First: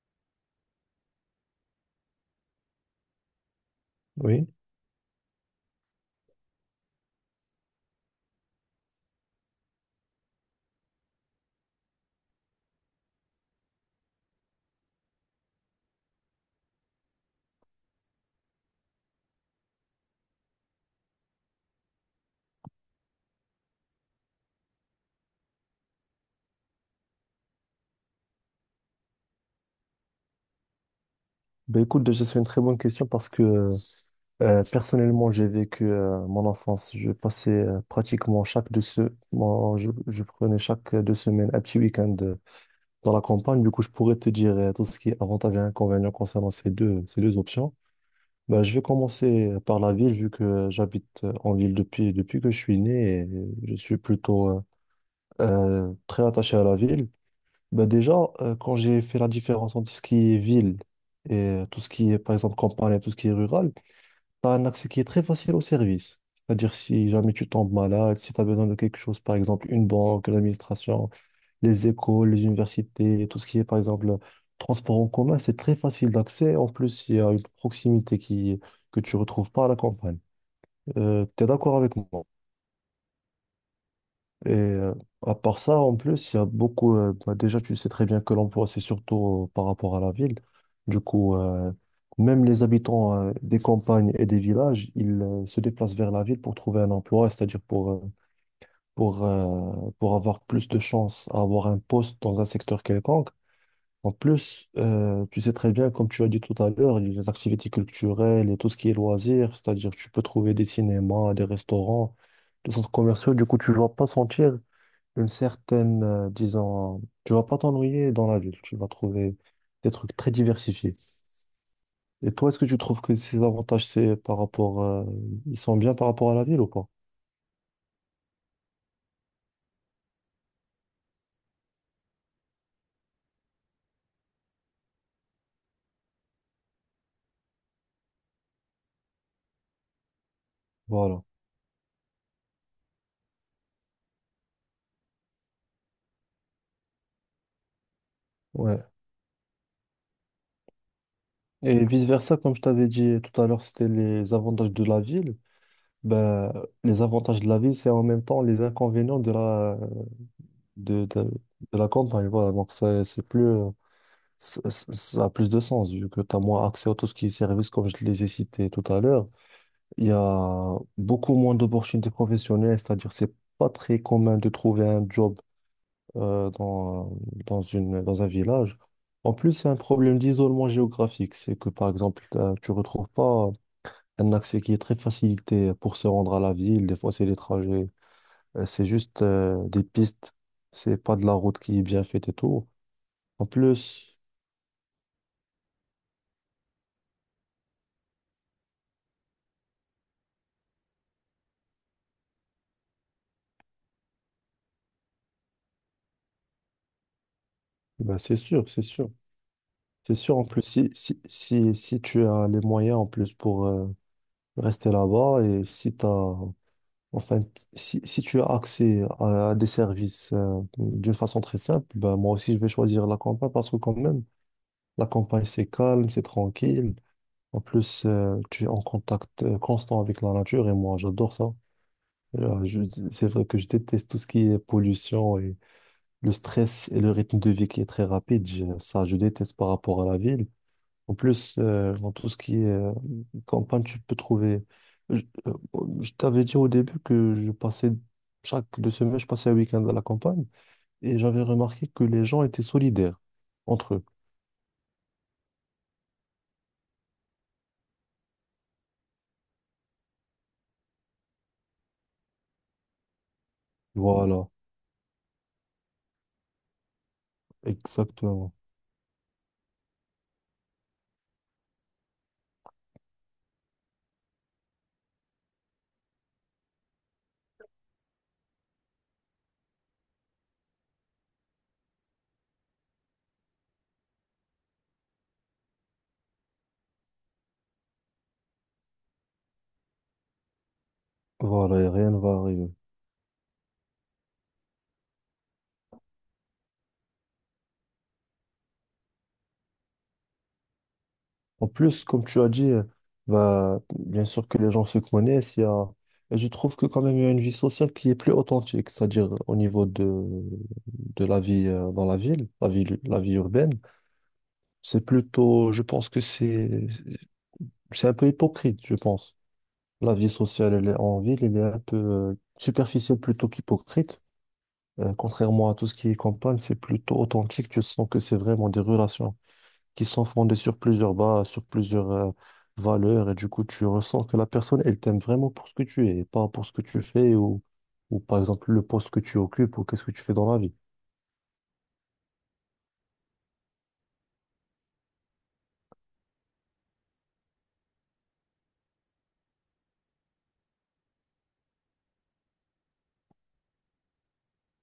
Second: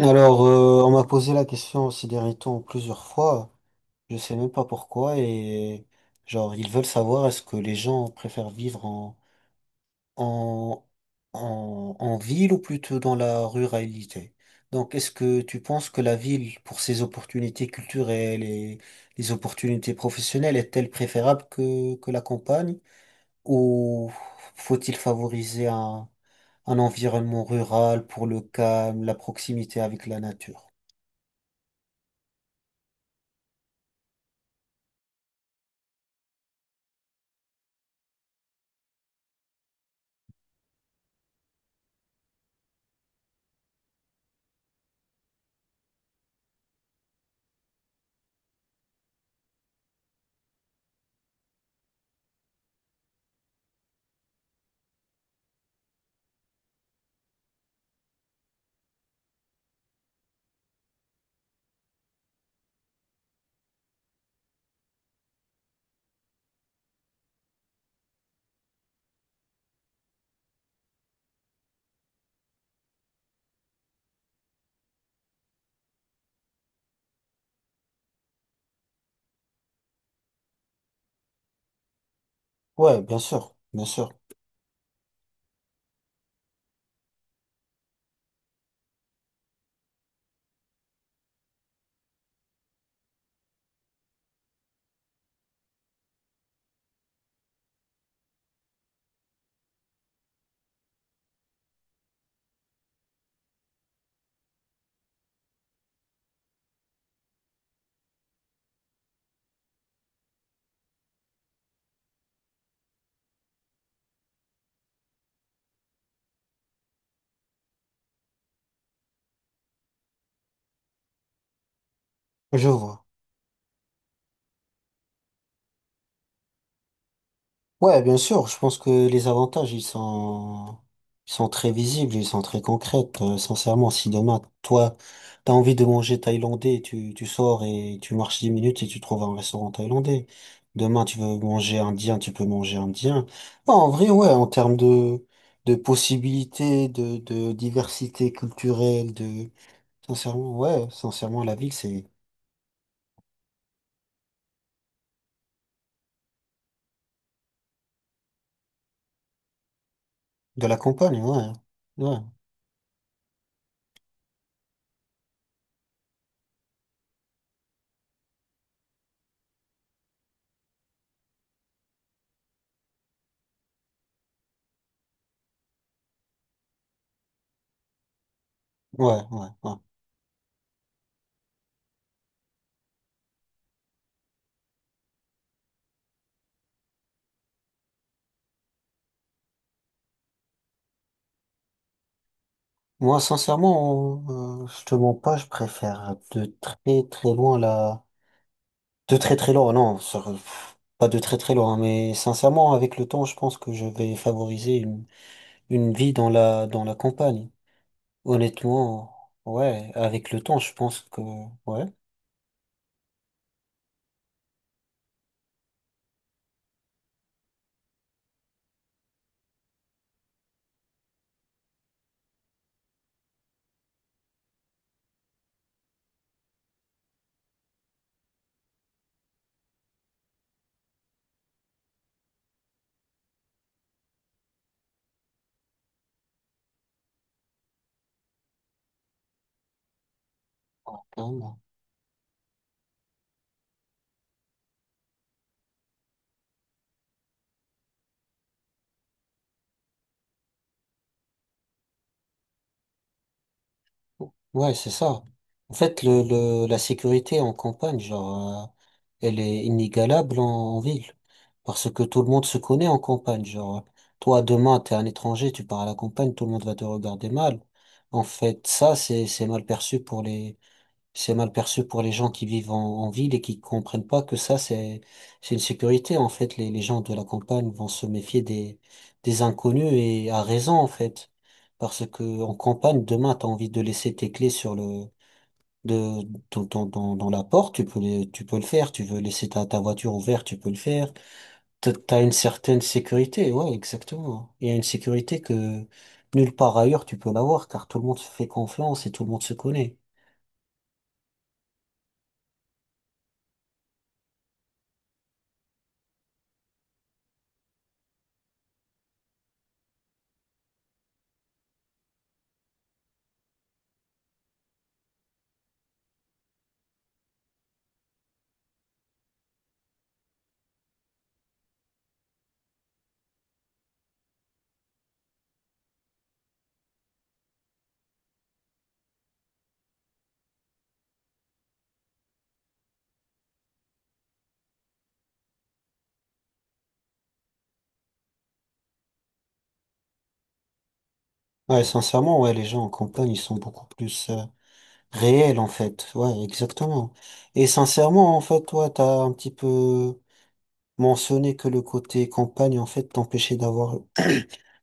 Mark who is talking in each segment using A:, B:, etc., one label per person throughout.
A: Alors, on m'a posé la question ces derniers temps plusieurs fois. Je sais
B: Oui.
A: même pas pourquoi et genre ils veulent savoir est-ce que les gens préfèrent vivre en en ville ou plutôt dans la ruralité. Donc est-ce que tu penses que la ville pour ses opportunités culturelles et les opportunités professionnelles est-elle préférable que la campagne ou faut-il favoriser un environnement rural pour le calme, la proximité avec la nature?
B: Ben écoute, déjà, c'est une très bonne question parce que personnellement, j'ai vécu mon enfance. Je passais pratiquement moi, je prenais chaque deux semaines un petit week-end dans la campagne. Du coup, je pourrais te dire tout ce qui est avantages et inconvénients concernant ces deux options. Ben, je vais commencer par la ville, vu que j'habite en ville depuis que je suis né et je suis plutôt très attaché à la ville. Bah déjà, quand j'ai fait la différence entre ce qui est ville et tout ce qui est, par exemple, campagne et tout ce qui est rural, tu as un accès qui est très facile au service. C'est-à-dire, si jamais tu tombes malade, si tu as besoin de quelque chose, par exemple, une banque, l'administration, les écoles, les universités, tout ce qui est, par exemple, transport en commun, c'est très facile d'accès. En plus, il y a une proximité que tu retrouves pas à la campagne. Tu es d'accord avec moi?
A: Ouais, bien sûr,
B: Et à part ça, en plus, il y a beaucoup. Bah, déjà, tu sais très bien que l'emploi, c'est surtout par rapport à la ville. Du coup, même les habitants des campagnes et des villages, ils se déplacent vers la ville pour trouver un emploi, c'est-à-dire pour, euh, pour avoir plus de chances à avoir un poste dans un secteur quelconque. En plus, tu sais très bien, comme tu as dit tout à l'heure, les activités culturelles et tout ce qui est loisirs, c'est-à-dire tu peux trouver des cinémas, des restaurants, des centres commerciaux. Du coup, tu ne vas pas sentir une certaine, tu vas pas t'ennuyer dans la ville, tu vas trouver des trucs très diversifiés. Et toi, est-ce que
A: je
B: tu trouves
A: vois.
B: que ces avantages, c'est par rapport, ils sont bien par rapport à la ville ou pas?
A: Ouais, bien sûr, je pense que les avantages, ils sont très visibles, ils sont très concrets. Sincèrement, si demain, toi, t'as envie de manger thaïlandais, tu sors et tu marches 10 minutes et tu trouves un restaurant thaïlandais. Demain, tu
B: Voilà,
A: veux manger indien, tu peux manger indien. Non, en vrai, ouais, en termes de possibilités, de diversité
B: ouais.
A: culturelle, de, sincèrement, ouais, sincèrement, la ville,
B: Et
A: c'est
B: vice-versa, comme je t'avais dit tout à l'heure, c'était les avantages de la ville. Ben, les avantages de la ville, c'est en même temps les inconvénients de
A: de la campagne,
B: de la
A: ouais,
B: campagne. Voilà, donc ça c'est ça a plus de sens vu que tu as moins accès à tout ce qui est service, comme je les ai cités tout à l'heure. Il y a beaucoup moins d'opportunités professionnelles, c'est-à-dire c'est pas très commun de trouver un job euh, dans, dans dans un village.
A: ouais,
B: En
A: ouais.
B: plus, c'est
A: ouais.
B: un problème d'isolement géographique. C'est que, par exemple, tu retrouves pas un accès qui est très facilité pour se rendre à la ville. Des fois, c'est des trajets. C'est juste des pistes. C'est pas de la route qui est bien faite et tout.
A: Moi,
B: En plus,
A: sincèrement, je te mens pas, je préfère de très très loin la... De très très loin, non, pas de très très loin, hein, mais sincèrement, avec le temps, je pense que je vais favoriser une vie dans dans la campagne.
B: ben, c'est sûr, c'est sûr.
A: Honnêtement, ouais,
B: C'est
A: avec
B: sûr,
A: le
B: en
A: temps,
B: plus,
A: je pense que... Ouais,
B: si tu as les moyens en plus pour rester là-bas et si enfin, si tu as accès à des services d'une façon très simple, ben moi aussi je vais choisir la campagne parce que quand même, la campagne c'est calme, c'est tranquille. En plus, tu es en contact constant avec la nature et moi j'adore ça. Euh, je- c'est vrai que je déteste tout ce qui est pollution et le stress et le rythme de vie qui est très rapide. Ça, je déteste par rapport à la ville. En plus, dans tout ce qui est campagne, tu peux trouver. Bon, je t'avais dit au début que je passais, chaque deux semaines, je passais un week-end à la campagne et j'avais remarqué que les gens étaient solidaires entre eux.
A: ouais, c'est ça. En fait, la sécurité en campagne, genre, elle est inégalable en ville. Parce que tout le monde se connaît en campagne. Genre, toi,
B: Voilà,
A: demain, t'es un étranger, tu pars à la campagne, tout le monde va te regarder mal. En
B: exactement.
A: fait, c'est mal perçu pour c'est mal perçu pour les gens qui vivent en ville et qui comprennent pas que c'est une sécurité. En fait, les gens de la campagne vont se méfier des inconnus et à raison, en fait. Parce que en campagne, demain, t'as envie de laisser tes clés de, dans la porte, tu peux, tu peux le faire. Tu veux laisser ta voiture ouverte, tu peux le faire.
B: Voilà, et
A: T'as
B: rien ne
A: t'as une
B: va arriver.
A: certaine sécurité. Ouais, exactement. Il y a une sécurité que nulle part ailleurs tu peux l'avoir, car tout le monde se fait confiance et tout le monde se connaît.
B: En plus, comme tu as dit, bah, bien sûr que les gens se connaissent. Il y a... Et je trouve que quand même, il y a une vie sociale qui est plus authentique, c'est-à-dire au niveau de la vie dans la ville, la vie urbaine. C'est plutôt, je pense que c'est un peu hypocrite, je pense. La vie sociale, elle est en ville, elle est un peu superficielle plutôt qu'hypocrite. Contrairement à tout ce qui est campagne, c'est plutôt authentique. Tu sens que c'est vraiment des relations qui sont fondées sur plusieurs bases, sur plusieurs valeurs, et du coup, tu ressens que la personne, elle t'aime vraiment pour ce que tu es, et pas pour ce que tu fais ou par exemple le poste que tu occupes ou qu'est-ce que tu fais dans la vie.
A: Ouais, sincèrement, ouais, les gens en campagne, ils sont beaucoup plus réels, en fait. Ouais, exactement. Et sincèrement, en fait, toi, t'as un petit peu mentionné que le côté campagne, en fait,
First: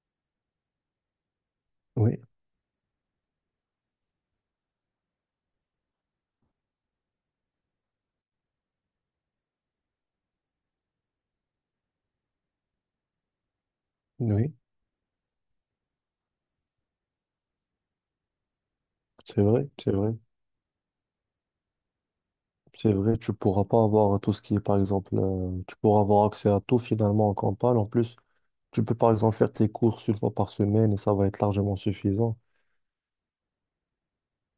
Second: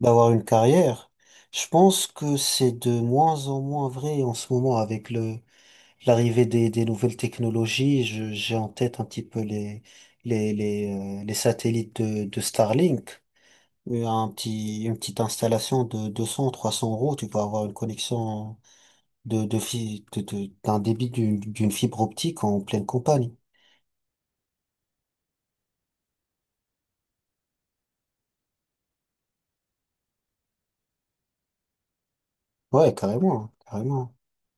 A: d'avoir une carrière. Je pense
B: Oui,
A: que c'est de moins en moins vrai en ce moment avec l'arrivée des nouvelles technologies. J'ai en tête un petit peu les satellites de Starlink.
B: oui,
A: Une petite installation de deux cents trois cents euros, tu peux avoir une connexion
B: c'est
A: de,
B: vrai, c'est
A: fi-
B: vrai.
A: de- d'un débit d'une fibre optique en pleine
B: C'est vrai,
A: campagne.
B: tu pourras pas avoir tout ce qui est, par exemple, tu pourras avoir accès à tout finalement en campagne. En plus, tu peux par exemple faire tes courses une fois par semaine et ça va être largement suffisant.
A: Ouais, carrément, carrément.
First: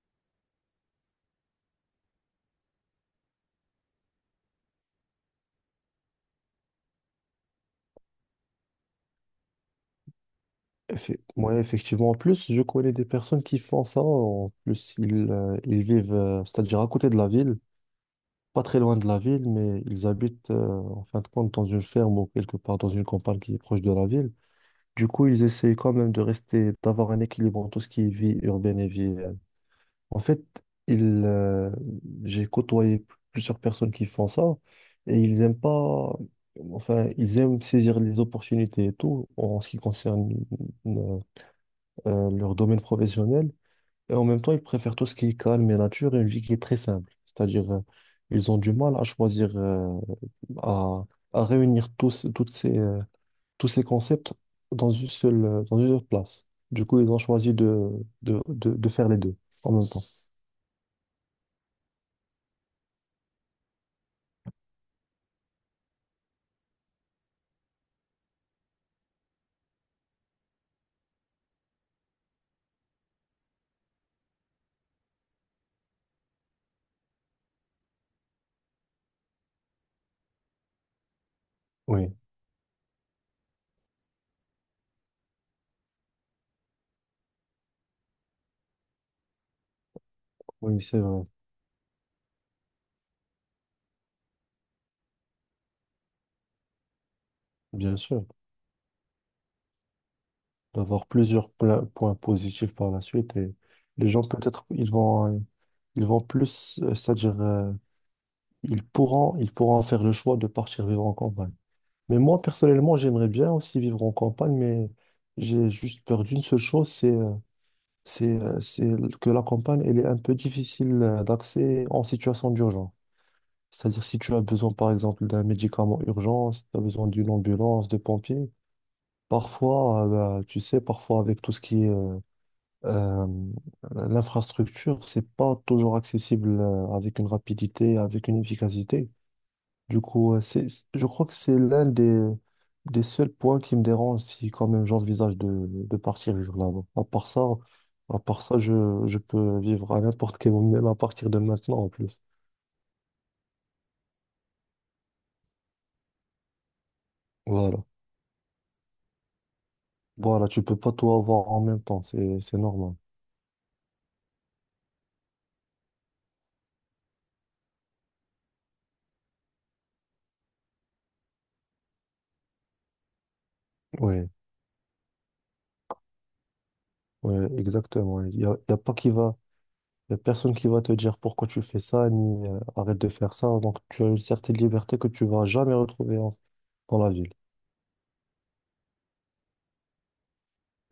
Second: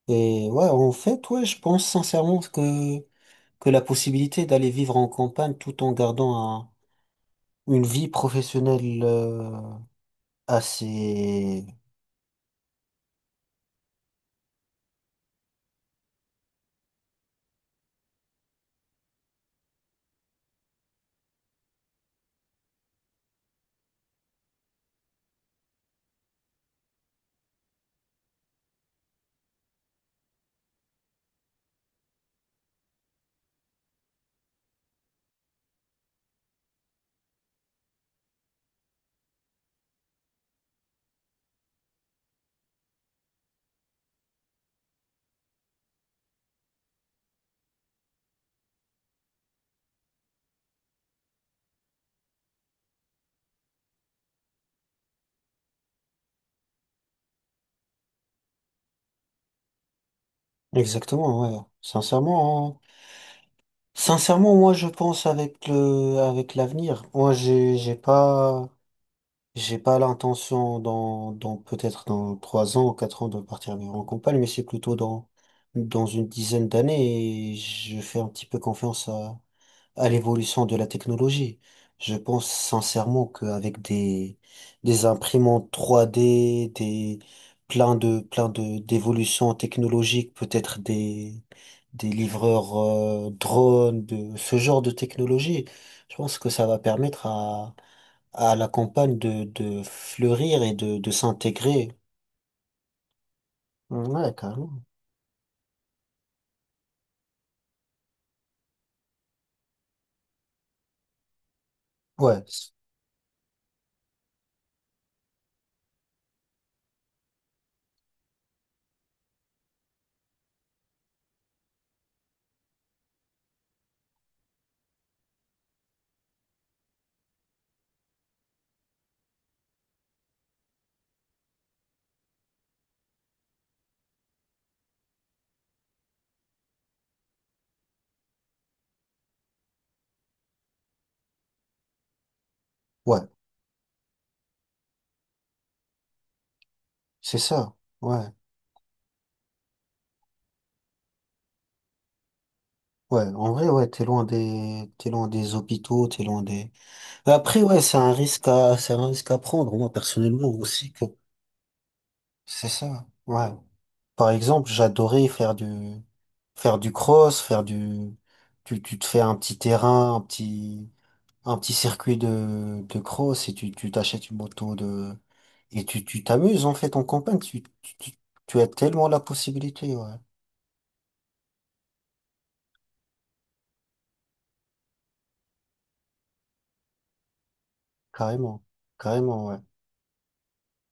A: Et ouais, en fait, ouais, je pense sincèrement que la possibilité d'aller vivre en campagne tout en gardant une vie professionnelle
B: Ouais,
A: assez...
B: effectivement. En plus, je connais des personnes qui font ça. En plus, ils vivent, c'est-à-dire à côté de la ville, pas très loin de la ville, mais ils habitent en fin de compte dans une ferme ou quelque part dans une campagne qui est proche de la ville. Du coup, ils essayent quand même de rester, d'avoir un équilibre entre tout ce qui est vie urbaine et vie En fait, il, euh, j'ai côtoyé plusieurs personnes qui font ça et ils aiment pas, enfin, ils aiment saisir les opportunités et tout en ce qui concerne euh, leur domaine professionnel. Et en même temps, ils préfèrent tout ce qui est calme et nature et une vie qui est très simple. C'est-à-dire, ils ont du mal à choisir, à, à réunir toutes tous ces concepts dans une seule place. Du coup, ils ont choisi de faire les deux en même temps.
A: Exactement, ouais. Sincèrement, hein. Sincèrement, moi, je pense avec avec l'avenir. Moi, j'ai pas... J'ai pas l'intention dans peut-être dans 3 ans ou 4 ans de partir vivre en campagne, mais c'est plutôt dans, dans une dizaine d'années et je fais un petit peu confiance à l'évolution de la technologie.
B: Oui,
A: Je pense sincèrement qu'avec des imprimantes 3D, des, plein d'évolutions technologiques, peut-être
B: oui, c'est vrai.
A: des livreurs, drones, de ce genre de technologie, je pense que ça va permettre
B: Bien sûr,
A: à la campagne de fleurir et
B: d'avoir
A: de
B: plusieurs
A: s'intégrer.
B: points positifs par la suite et
A: Mmh,
B: les gens
A: ouais,
B: peut-être
A: carrément.
B: ils vont plus c'est-à-dire ils pourront faire le choix de partir vivre en campagne. Mais moi
A: Ouais,
B: personnellement, j'aimerais bien aussi vivre en campagne mais j'ai juste peur d'une seule chose, c'est que la campagne elle est un peu difficile d'accès en situation d'urgence. C'est-à-dire si tu as besoin par exemple d'un médicament urgent, si tu as besoin d'une ambulance, de pompiers. Parfois, bah, tu sais, parfois avec tout ce qui est Euh, l'infrastructure, c'est pas toujours accessible avec une rapidité, avec une efficacité. Du coup, je crois que c'est l'un des
A: ouais,
B: seuls points qui me dérange si quand même j'envisage de partir vivre là-bas.
A: c'est ça.
B: À
A: Ouais,
B: part ça, je peux vivre à n'importe quel moment, même à partir de maintenant en plus.
A: ouais. En vrai, ouais, t'es loin t'es loin des hôpitaux, t'es loin des. Mais après, ouais,
B: Voilà.
A: c'est un risque c'est un risque à prendre. Moi,
B: Voilà,
A: personnellement
B: tu peux pas
A: aussi, que
B: tout avoir en même temps, c'est
A: c'est
B: normal.
A: ça. Ouais. Par exemple, j'adorais faire du cross, faire du, tu te fais un petit terrain, un petit circuit de cross et tu
B: Oui,
A: t'achètes une moto de, et tu t'amuses, en fait, en
B: ouais,
A: campagne.
B: ouais, exactement.
A: Tu as
B: Il y a pas
A: tellement
B: qui
A: la
B: va.
A: possibilité,
B: Il n'y a
A: ouais.
B: personne qui va te dire pourquoi tu fais ça, ni arrête de faire ça. Donc, tu as une certaine liberté que tu vas jamais dans la ville.
A: Carrément. Carrément, ouais.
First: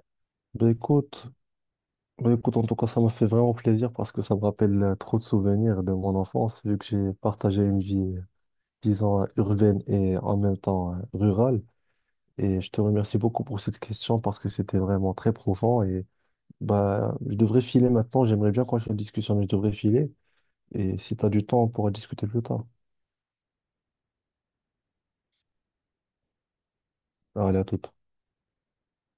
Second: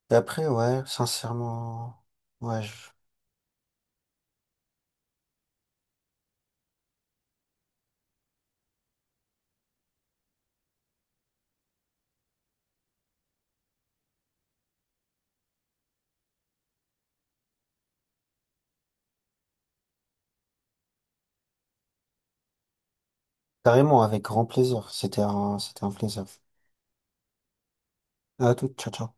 A: Et après,
B: Ben
A: ouais,
B: écoute,
A: sincèrement,
B: ben écoute, en
A: ouais,
B: tout cas,
A: je-
B: ça m'a fait vraiment plaisir parce que ça me rappelle trop de souvenirs de mon enfance, vu que j'ai partagé une vie urbaine et en même temps rurale. Et je te remercie beaucoup pour cette question parce que c'était vraiment très profond. Et bah, je devrais filer maintenant. J'aimerais bien continuer la discussion, mais je devrais filer. Et si tu as du temps, on pourra discuter plus tard.
A: carrément, avec grand plaisir. C'était un plaisir.
B: Allez, à toute.
A: À toute, ciao, ciao.